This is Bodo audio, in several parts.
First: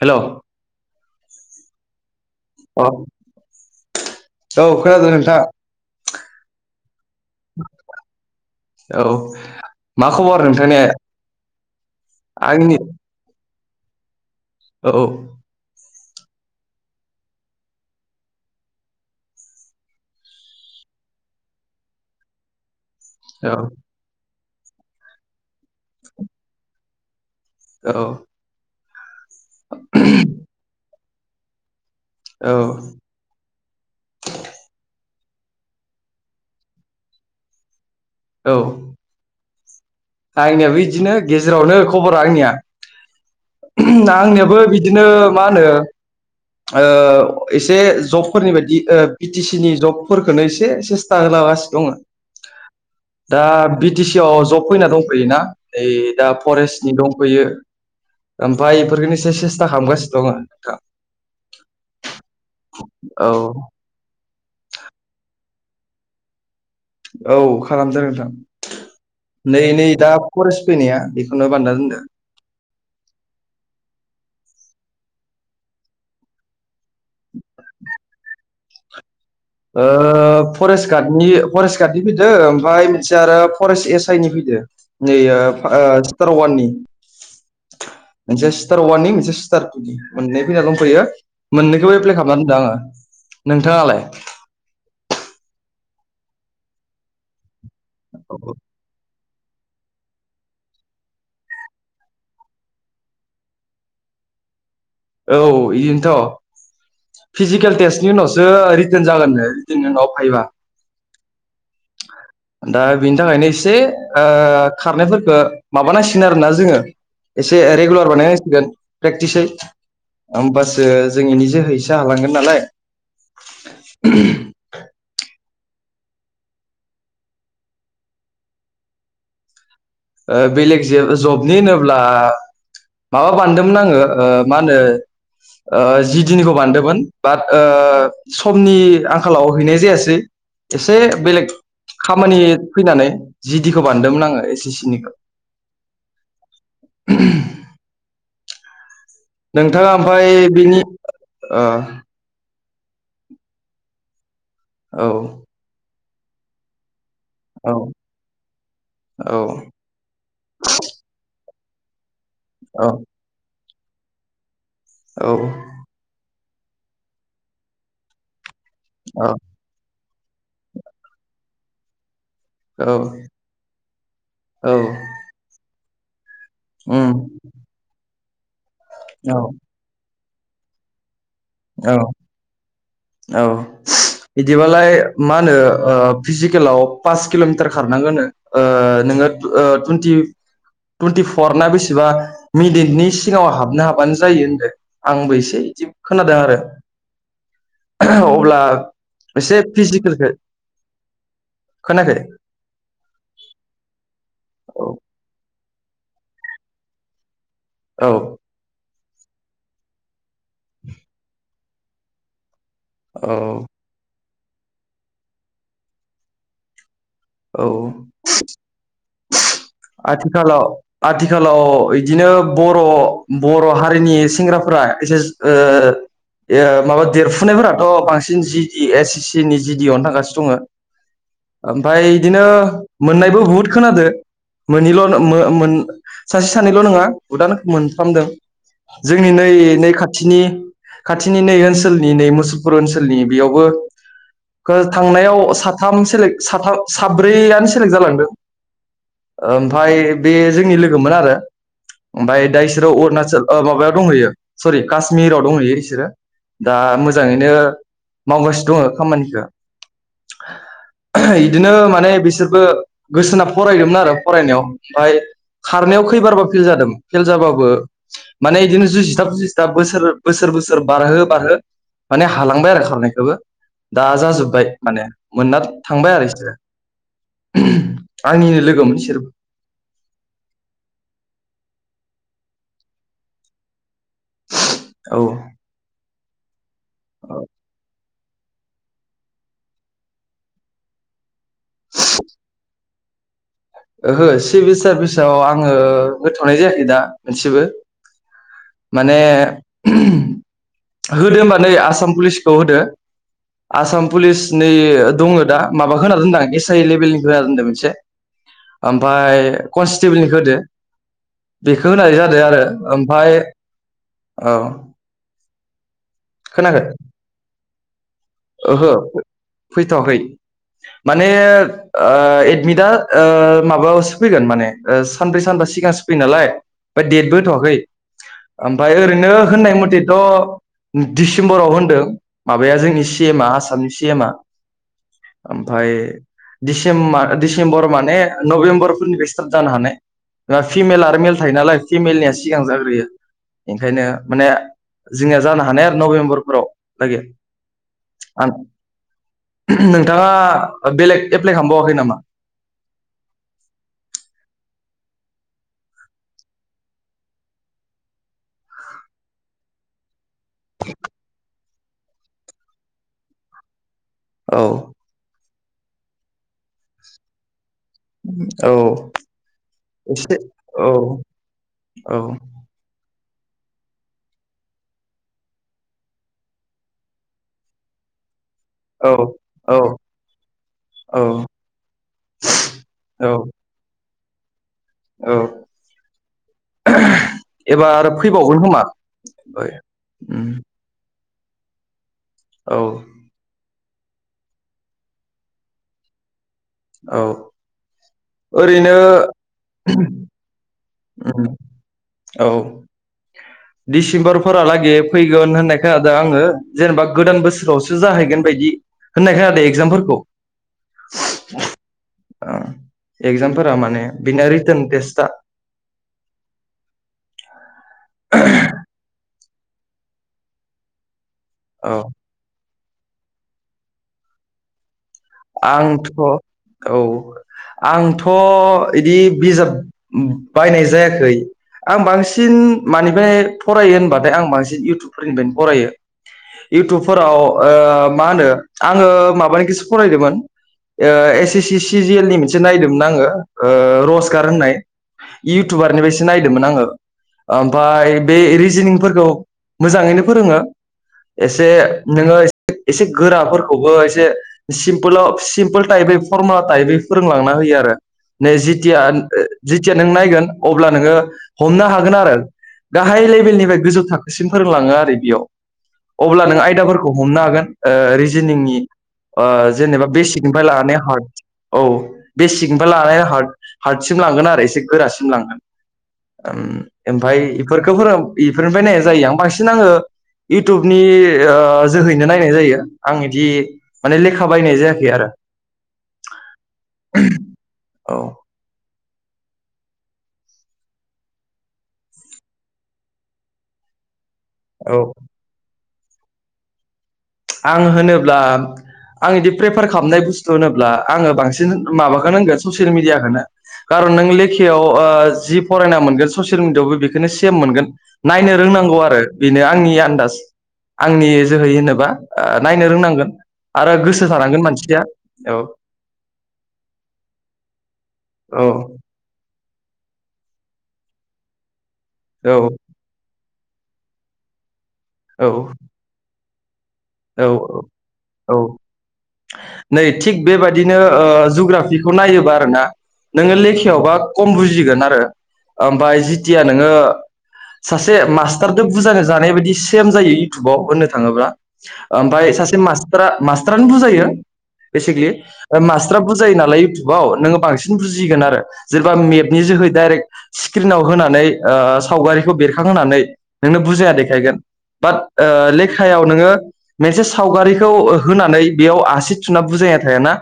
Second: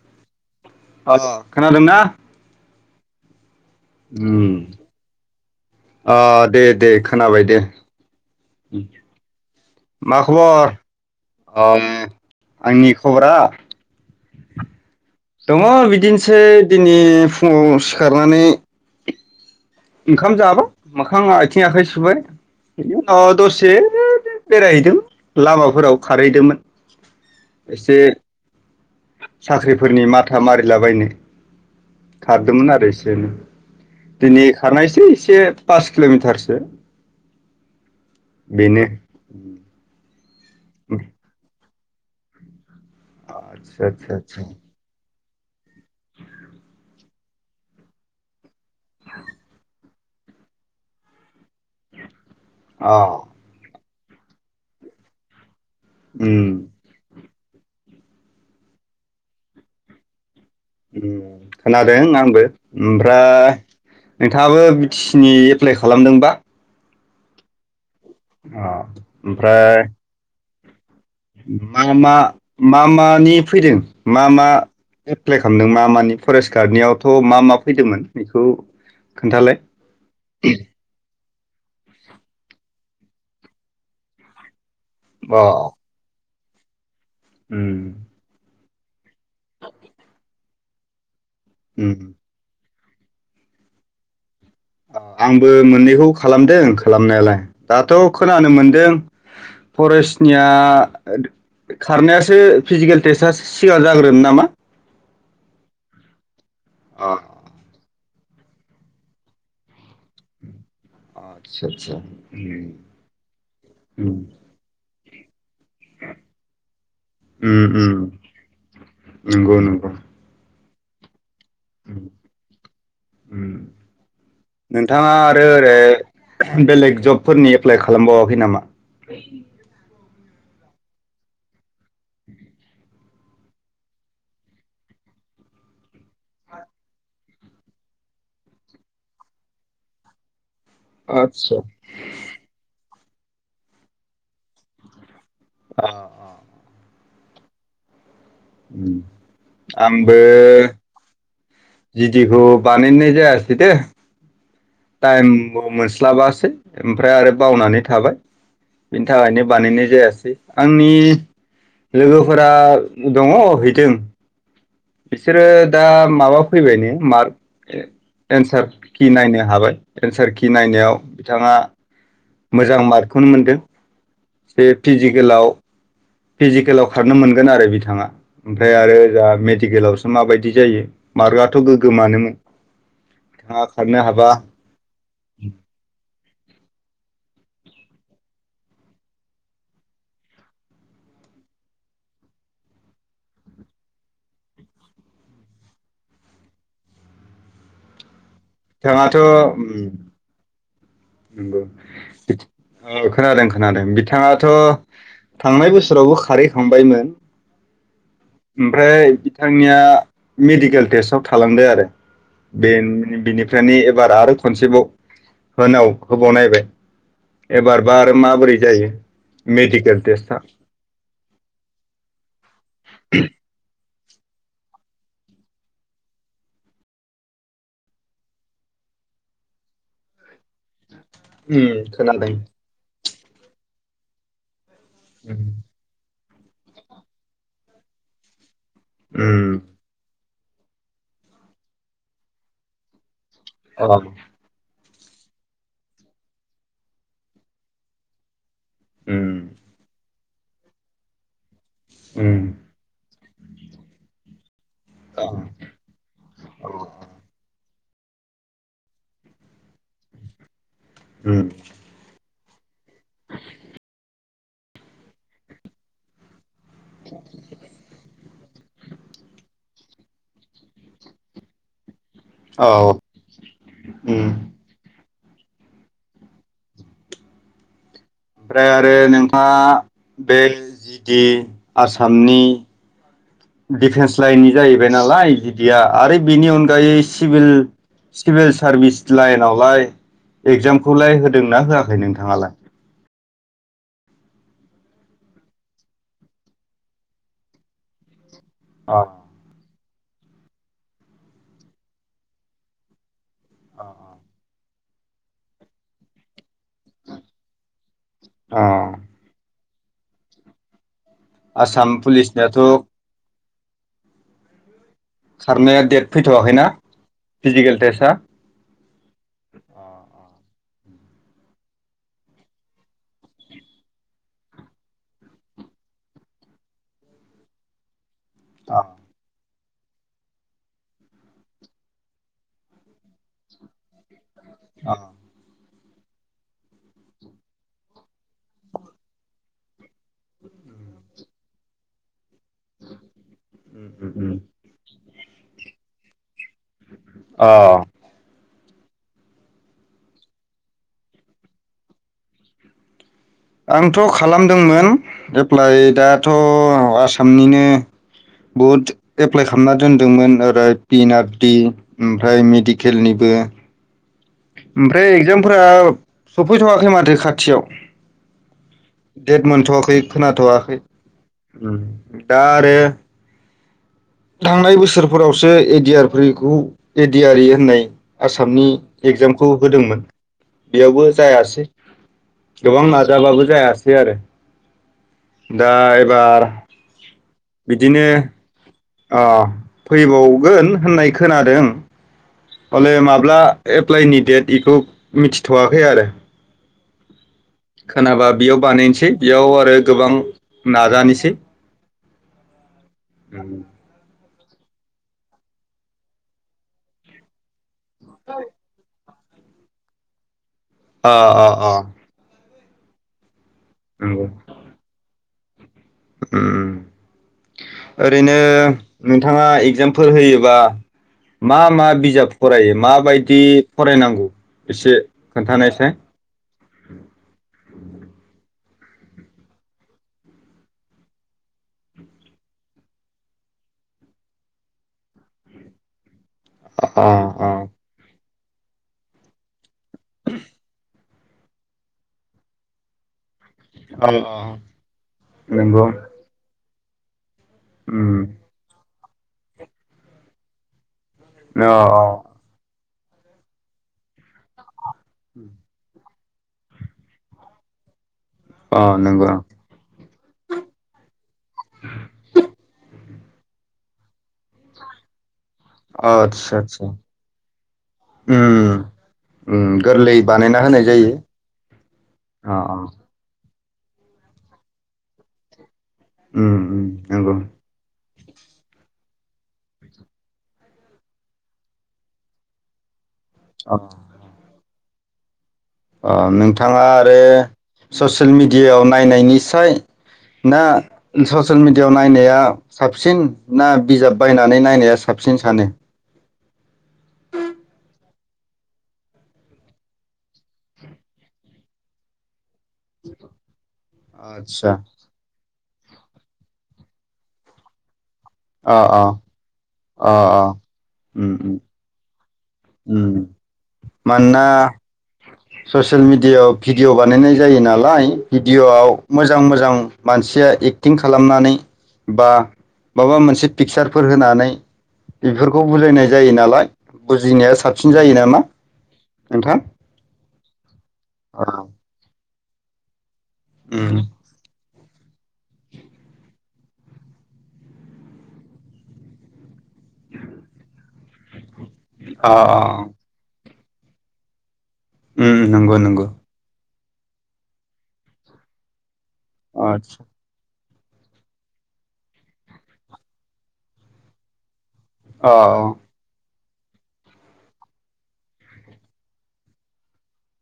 हेलौ। ओ खोनादोंना? औ। ओम खोनादों नोंथां ओ दे दे खोनाबाय दे उम औ मा खबर आं आंनि खबरा। औ दङ बिदिनो एसे दिनै फुङाव सिखारनानै ओंखाम जाबा मोखां आथिं आखाइ सुबाय बेनि उनाव औ दसे बेरायहैदों लामाफोराव खारहैदोंमोन एसे औ साख्रिफोरनि माथा मारिलाबायनो औ खारदोंमोन आरो एसे नो दिनै एसे एसे पास किल'मिटारसो औ बेनो आंनियाबो इदिनो गेजेरावनो खबरा आंनिया आदसा आदसा । आदसा आंनियाबो बिदिनो मा होनो ओ एसे जबफोरनि बायदि बि टि सि नि जबफोरखौनो एसे सेस्था होलागासिनो दङो अ । दा बि टि सि आव जब फैना दंफैयोना ओय दा उम फरेस्टनि दं फैयो ओमफ्राय एफोरखनो एसे सेस्था खालामगासिनो दं नोंथां उम खोनादों आंबो ओमफ्राय औ नोंथाङाबो बि टि सि नि प्लाइ खालामदोंबा? औ खालामदों । अ नै ओमफ्राय नै दा फरेस्ट फैनाया बेखौनो बानना मा दोनदो मा मा मा नि फैदों मा मा एप्लाइ खालामदों मा मानि फरेस्ट गार्डनियाव थ' मा मा फैदोंमोन एखौ ओ फरेस्ट गार्डनि फरेस्ट गार्डनि फैदो ओमफ्राय मोन से आरो फरेस्ट एस आइ नि फैदों अ [unintelligible] तारवाननि उम मोनसे [unintelligible] [unintelligible] [unintelligible] मोनै फैना दंफैयो उम मोननैखोबो एप्लाइ खामना दोनदो आङो नोंथाङालाय आंबो मोननैखौ खालामदों खालामनायालाय दाथ खोनानो मोनदों फरेस्ट निया खारनायासो फिजिकेल टेस्टआसो सिगां जाग्रोन नामा औ इयोनथ अ फिजिकेल टेस्ट बिनि उनावसो रिटेन जागोननो रिटेननि उनाव भाइबा आदसा आदसा उम दा बिनि थाखायनो एसे उम ओ-खारनाय फो दा माबानांसिगोन आरोना जोङो एसे उम उम रेगुलार बानायनांसिगोन प्रेक्टिसै नंगौ नंगौ होमबासो [unintelligible] जों इनि जोहैसो उम हालांगोन नालाय उम नोंथाङा आरो ओरै बेलेग जबफोरनि एप्लाइ खालामबावाखै नामा ओ बेलेगे जे-जबनि होनोब्ला माबा बानन्दोंमोन आङो-ओ मा होनो जि डि निखौ बानन्दोंमोन बाट ओ-समनि आंखालाव हैनाय जायासै एसे बेलेग आतसा खामानि फैनानै जि डि खौ बानन्दोंमोन आङो एस-एस सि [unintelligible] [inaudible] [unintelligible] नोंथाङा आंबो ओमफाय बिनि [unintelligible] औ बानायनाय जायसै दे औ टायेम बो मो क्लाबासो उ ओमफ्राय आरो औ बावनानै थाबाय बिनि औ थाखायनो बानायनाय जायासै आंनि [unintelligible] फोरा औ दङ भित [unintelligible] बिसोरो औ दा माबा फैबाय ने मार्क एन्सार कि औ नायनो हाबाय एन्सार कि नायनायाव बिथाङा। मोजां औ मार्कखौनो मोनदों जे औ फिजिकेलाव। फिजिकेलाव उम खारनो मोनगोन आरो बिथाङा ओमफ्राय आरो जाह औ मेडिकेलावसो। माबायदि जायो। मार्कआथ' औ गोग्गोमानोमोन औ बिथाङा खारनो हाबा बिदिबालाय मा होनो फिजिकेलाव पास किल'मिटार। नोन नोङो ुनटिफरनाा बेसेबा मिडटनि सिगाङाव हाबनो हाबानो जायो होनदों आंबो एसे बिदि था द आरो। अब्ला बिथाङाथ' एसे फिजिकेलखौ। नंगौ खोनायाखै खोनादों खोनादों बिथाङाथ' औ थांनाय बोसोर। बसोरावबो खारैखांबायमोन। औ ओमफ्राय बिथांनिया मेडिकेल टेस्टाव थालांदों आरो। बे औ बेनिफ्रायनो एबार आरो। खनसेबाव होनाव। खौ बनायबाय। औ मेडिकेल टेस्टआ आथिखालाव आथिखालाव बिदिनो बर' बर' हारि। हारिनि सेंग्राफोरा एसे माबा देरफुनायफोराथ' बांसिन जि एस ए सि नि जिडिअनो थांगासिनो दङ। उम ओमफाय इदिनो मोननायबो बुहुद खोनादो। मोनहैल' खोनादों मोन सासे सानैल' नङा उदान मोनफ्रामदों। जोंनि नै नै खाथि नि खाथिनि नै ओनसोलनि नै मुसुलपुर ओनसोलनि। बेयावबो अ थांनायाव साथाम सेले साथा साब्रैआनो सेलेक्ट जालांदों। उम ओमफफ्राय बे जोंनि लोगोन आरो। उम ओमफफ्राय दा बिसोराव अरुणाचल। माबायाव दंहैयो। सरि औ काश्मिराव दंहैयो बिसोरो दा औ, मोजाङैनो। मावगासिनो दङ खामानिखो उम इदिनो माने बिसोर बो गोसोना फरायदोंमोन आरो फरायनायाव ओमफ्राय खारनायाव खैबारबा फेल जादों फेल जाबो माने बिदिनो जुजिथाब जुजिथाब बोसो सोर बोसोर बोसोर बारहो बारहो माने हालांबाय औ आरो उम खारनायखोबो दा ओमफ्राय जाजोब्बाय माने मोननार थांबाय आरो इसोरो आंनिनो ओमफ्राय लोगोमोन आरो इसोरबो नोंथाङा बेल जि डि आस सामनि दिफेन्स लाइननि जाहैबाय औ नालाय जि दिआ आर [unintelligible] बिनि अन गायै सिभिल सिभिल सारभिस लाइनावलाय एगजामखौलाय होद दोंना होआखै नोंथाङालाय? ओहो सिभिल सारभिसाव आङो होथनाय जायाखै दा मोनसेबो। अ माने होदो होनबा नै आसाम पुलिसखौ होदो आसाम पुलिस नैयो दङ दा माबा होना दोनदो आं एस आइ लेभेलनि होना दोनदो मोनसे। अ ओमफाय कनस्टेबोलनिखो होदो। बेखौ आसाम होनाय जादों पुलिसनियाथ' आरो ओमफाय औ खारनाया देट फैथवाखैना खोनाखै फिजिकेल टेस्ट हा ओहो फैथवाखै माने ओ एडमिटआ ओ माबायावसो फैगोन माने ओ सानब्रै सानबा सिगांसो फैयो नालाय ओमफ्राय डेटबो होथवाखै। अ ओमफाय ओरैनो होननाय मथेथ दिसिम्बराव होनदो माबाया जोंनि सि सि एम आ आसामनि सि एम आ अ । ओमफाय डिसेम मा डिसेम्बर माने नबेम्बरफोरनिफ्राय स्टार्ट जानो हानाय । फिमेल आरो मेल थायो नालाय फिमेलनिया सिगां जाग्रोयो उम ओंखायनो उम उम माने जोंनिया जानो हानाय आरो नभेम्बर अ ‌। आं नोंथाङा बेलेग एप्लाइ खामबावाखै नामा? आंथ' खालामदोंमोन एप्लाइ दाथ आसामनिनो बहुद एप्लाइ खामना दोनदोंमोन । ओ पिनाट टि ओमफ्राय मेडिकेलनिबो । औ ओमफ्राय एक्जाम फ्रा सफैथ'वाखै माथो खाथियाव? औ देट मोनथ'वाखै एसे खोनाथ'वाखै औ औ दा आरो थांनाय बोसोरफोरावसो एदियारखौ एदियारि होननाय आसा मनि औ एग्जामखौ औ होदोंमोन बेयावबो औ जायासै गोबां औ नाजाबाबो जायासै आरो । औ दा एबार बिदिनो एबार फैबावगोन खोमा ओ उम फैबावगोन होननाय खोनादों । औ अ ले माब्ला एप्लाइनि डेट इखौ मिथिथ'वाखै आरो । औ । खोनाबा बेयाव बानायनोसै बेयाव आरो गोबां ना उम औ अ दिस इम्बरफोरालागै फैगोन होननाय खोनादों आङो जेनेबा गोदान बोस आवसो जाहैगोन बायदि । होननाय खोनादो एक्जामफोरखौ । अ अ अ । अ एक्जाम फोरा माने बिनि रिटोन टेस्टा उम ओरैनो नोंथाङा एग्जामफोर होयोबा मा मा औ बिजाब फरायो? मा‌ बायदि फरायनांगौ एसे खोन्थानायसाय आंथ' औ आंथ' बिदि बिजाब बायनाय जायाखै आं बांसिन मानिफ्राय फरायो होनबाथाय आं बांसिन इउटुबफोरनिफ्रायनो फरायो । अ इउटुबफोराव अ ओ मा होनो आङो माबानिखोसो फरायदोमोन ओ एस एस सि सिजेयेल नि मोनसे नायदोंमोन आङो ओ अ रजगार होननाय इ नंगौ इउटुबारनिफ्रायसो नायदोंमोन आङो। [inaudible] ओमफाय उम बे रिजनिंफोर खौ मोजाङैनो फोरोङो। एसे अ नोङो एसे एसे गोराफोरखौबो एसे सिमपोल ओ सिमपोल टाइपयै फरमुला टाइबै फोरोंलांना होयो आरो। नै अ जेथिया नंगौ जेथिया नों नायगोन अब्ला नोङो हमना हागोन आरो। गाहाय लेबेलनिफ्राय गोजौ थाखोसिम फोरोंलाङो आरो बेयाव। अब्ला आदसा नों आदसा आयदाफोरखौ हमनो हागोन ओ रिजोनिंनि उम ओ उम जेनेबा गोरलै बानायना बेसिकनिफ्राय होनाय लानानै जायो हार्ड औ अ अ बेसेकनिफ्राय लानानै हा हार्ड हार्ड सिम लांगोन आरो एसे गोरासिम लांगोन। उम ओम उम नंगौ एमफाय इफोरखौ फोरों इफोरनिफ्राय नायनाय जायो आं बांसिन आङो इयउटुबनि ओ जोहैनो नायनाय जायो। आं इदि अ लेखा बायनाय जायाखै आरो अ नोंथाङा आरो औ ससियेल मिडियाआवन नायनायनिसाय ना ससियेल मिडियाआव नायनाया साबसिन ना बिजाब बायनानै नायनाया साबसिन सानो? आं होनोब्ला आं बिदि प्रेफार खालामनाय बुस्थु होनोब्ला आङो बांसिन माबाखोनो होनगोन ससियेल मिडियाखोनो खारन नों आदसा लेखायाव ओ जि फरायना मोनगोन ससियेल मिडियआवबो बेखोनो सेम मोनगोन। नायनो अ रोंनांगौ अ आरो बेनो। आंनि अ आन्दाज अ आंनि उम उम जोहै होनोबा। ओ नायनो उम रोंनांगोन आरो गोसो मानोना थानांगोन मानसिया औ ससियेल मिडियायाव भिडिअ' बानायनाय जायो नालाय, औ भिडिअ'आव मोजां मोजां मानसिया एक्टिं खालामनानै बा औ माबा मोनसे पिकसारफोर होनानै औ बेफोरखौ बुजायनाय जायो नालाय। औ जिनाया साबसिन जायो नामा? औ नोंथां? नै थिग बेबायदिनो अ जुग्राफिखौ नायोबा? ना नोङो उम लेखायावबा खम बुजिगोन आरो ओमाय जिथिया नोङो सासे मास्टारद बुजायानो जानाय बायदि सेम जायो इउथुबाव होननो थाङोब्ला अ ओमफफ्राय सासे अ मास्टाराार ख्रानो बुजायो। बेसिकेलि उम नंगौ नंगौ मास्टारा बुजायो नालाय‌। वाव नोङो बांसिन बुजिगोन आरो सोरबा मेपनि जोहै आदसा दडाइरेक्ट स्क्रिनाव होनानै सावगारिखौ बेरखांहोनानै नोंनो बुजाया देखायगोन। बाट अ लेखायाव नोङो। मोनसे सावगारिखौ होनानै बेयाव आसि न बुजाय थाया ना?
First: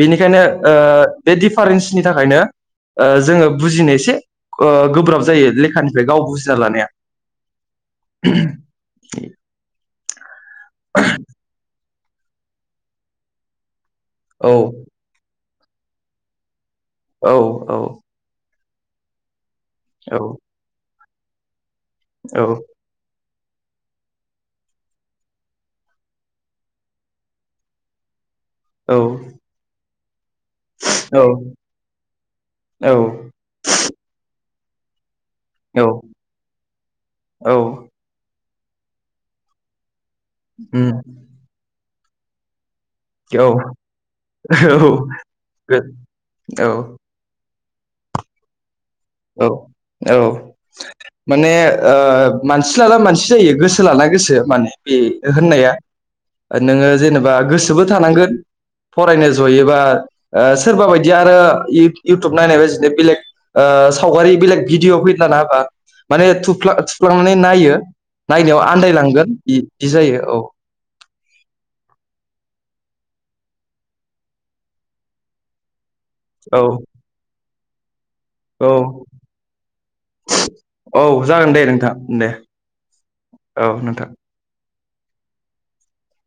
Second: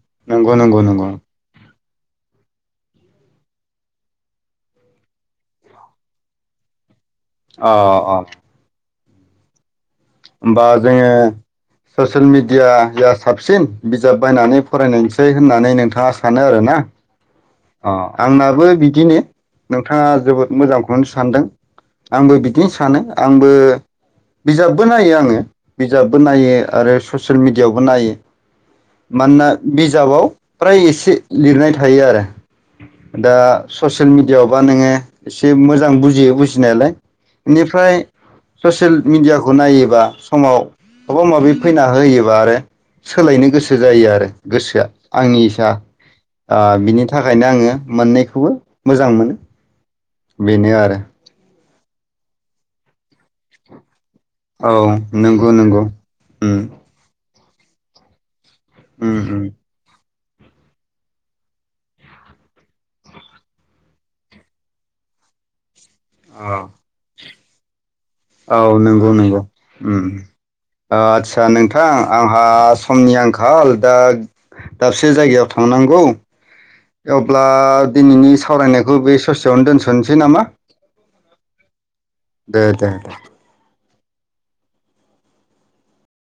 बेनिखायनो नंगौ नंगौ नंगौ बे दिडिफारेन्स बिनि थाखायनो जोङो बुजिनो एसे गोब्राब जायो लेखानिफ्राय गाव बुजिना लानाया। औ औ। [inaudible] होनबा जों ससियेल मिडियाया साबसिन बिजाब औ बायनानै फरायनायसै। होननानै नोंथाङा सानो आरो ना? औ औ अ आंनाबो‌‌ बिदिनो नोंथाङा औ जोबोद मोजां। बेनो सानदों। आंबो औ बिदिनो सानो। आंबो बिजाब बबो नायो आङो बिजाबबो नायो आरो ससियेल मिडिआवबो नायो। औ मानोना बे बिजाबाव फ्राय एसे लिरनाय थायो आरो औ दा ससियेल मिडियाआव माबा नोङो एसे मोजां बुजियो बुजिनायालाय औ बेनिफ्राय ससियेल मिडिया गनायोबा समाव उम माबा माबि फैना ह होयो बार औ सोलायनो गोसो जायो आरो गोसोआ आंनि इसा औ बिनि थाखायनो आङो मोन्नैखौबो मोजां मोनो औ औ बेनो आरो । माने मानसि लाना मानसि जायो गोसो लाना गोसो औ नंगौ होननाया नंगौ उम नोङो जेनेबा गोसोबो थानांगोन । उम फरायनो उम जयोबा सोरबा बायदि आरो इउटुब नायनाय बासिनो बेले सावगारि बेलेग भिडिअ' फैदलाना होबा माने थ औ थुफ्ला [unintelligible] नायो औ नायनायाव नंगौ आन्दायलांगोन नंगौ बिदि जायो औ आस्सा नोंथां आं समनि आंखाल दा दाबसे जायगायाव थांनांगौ । औ । आ दिनैनि सावरायनायखौ बे ससेयावनो दोनस'नोसै नामा औ जागोन दे दे दे दे । नोथां ।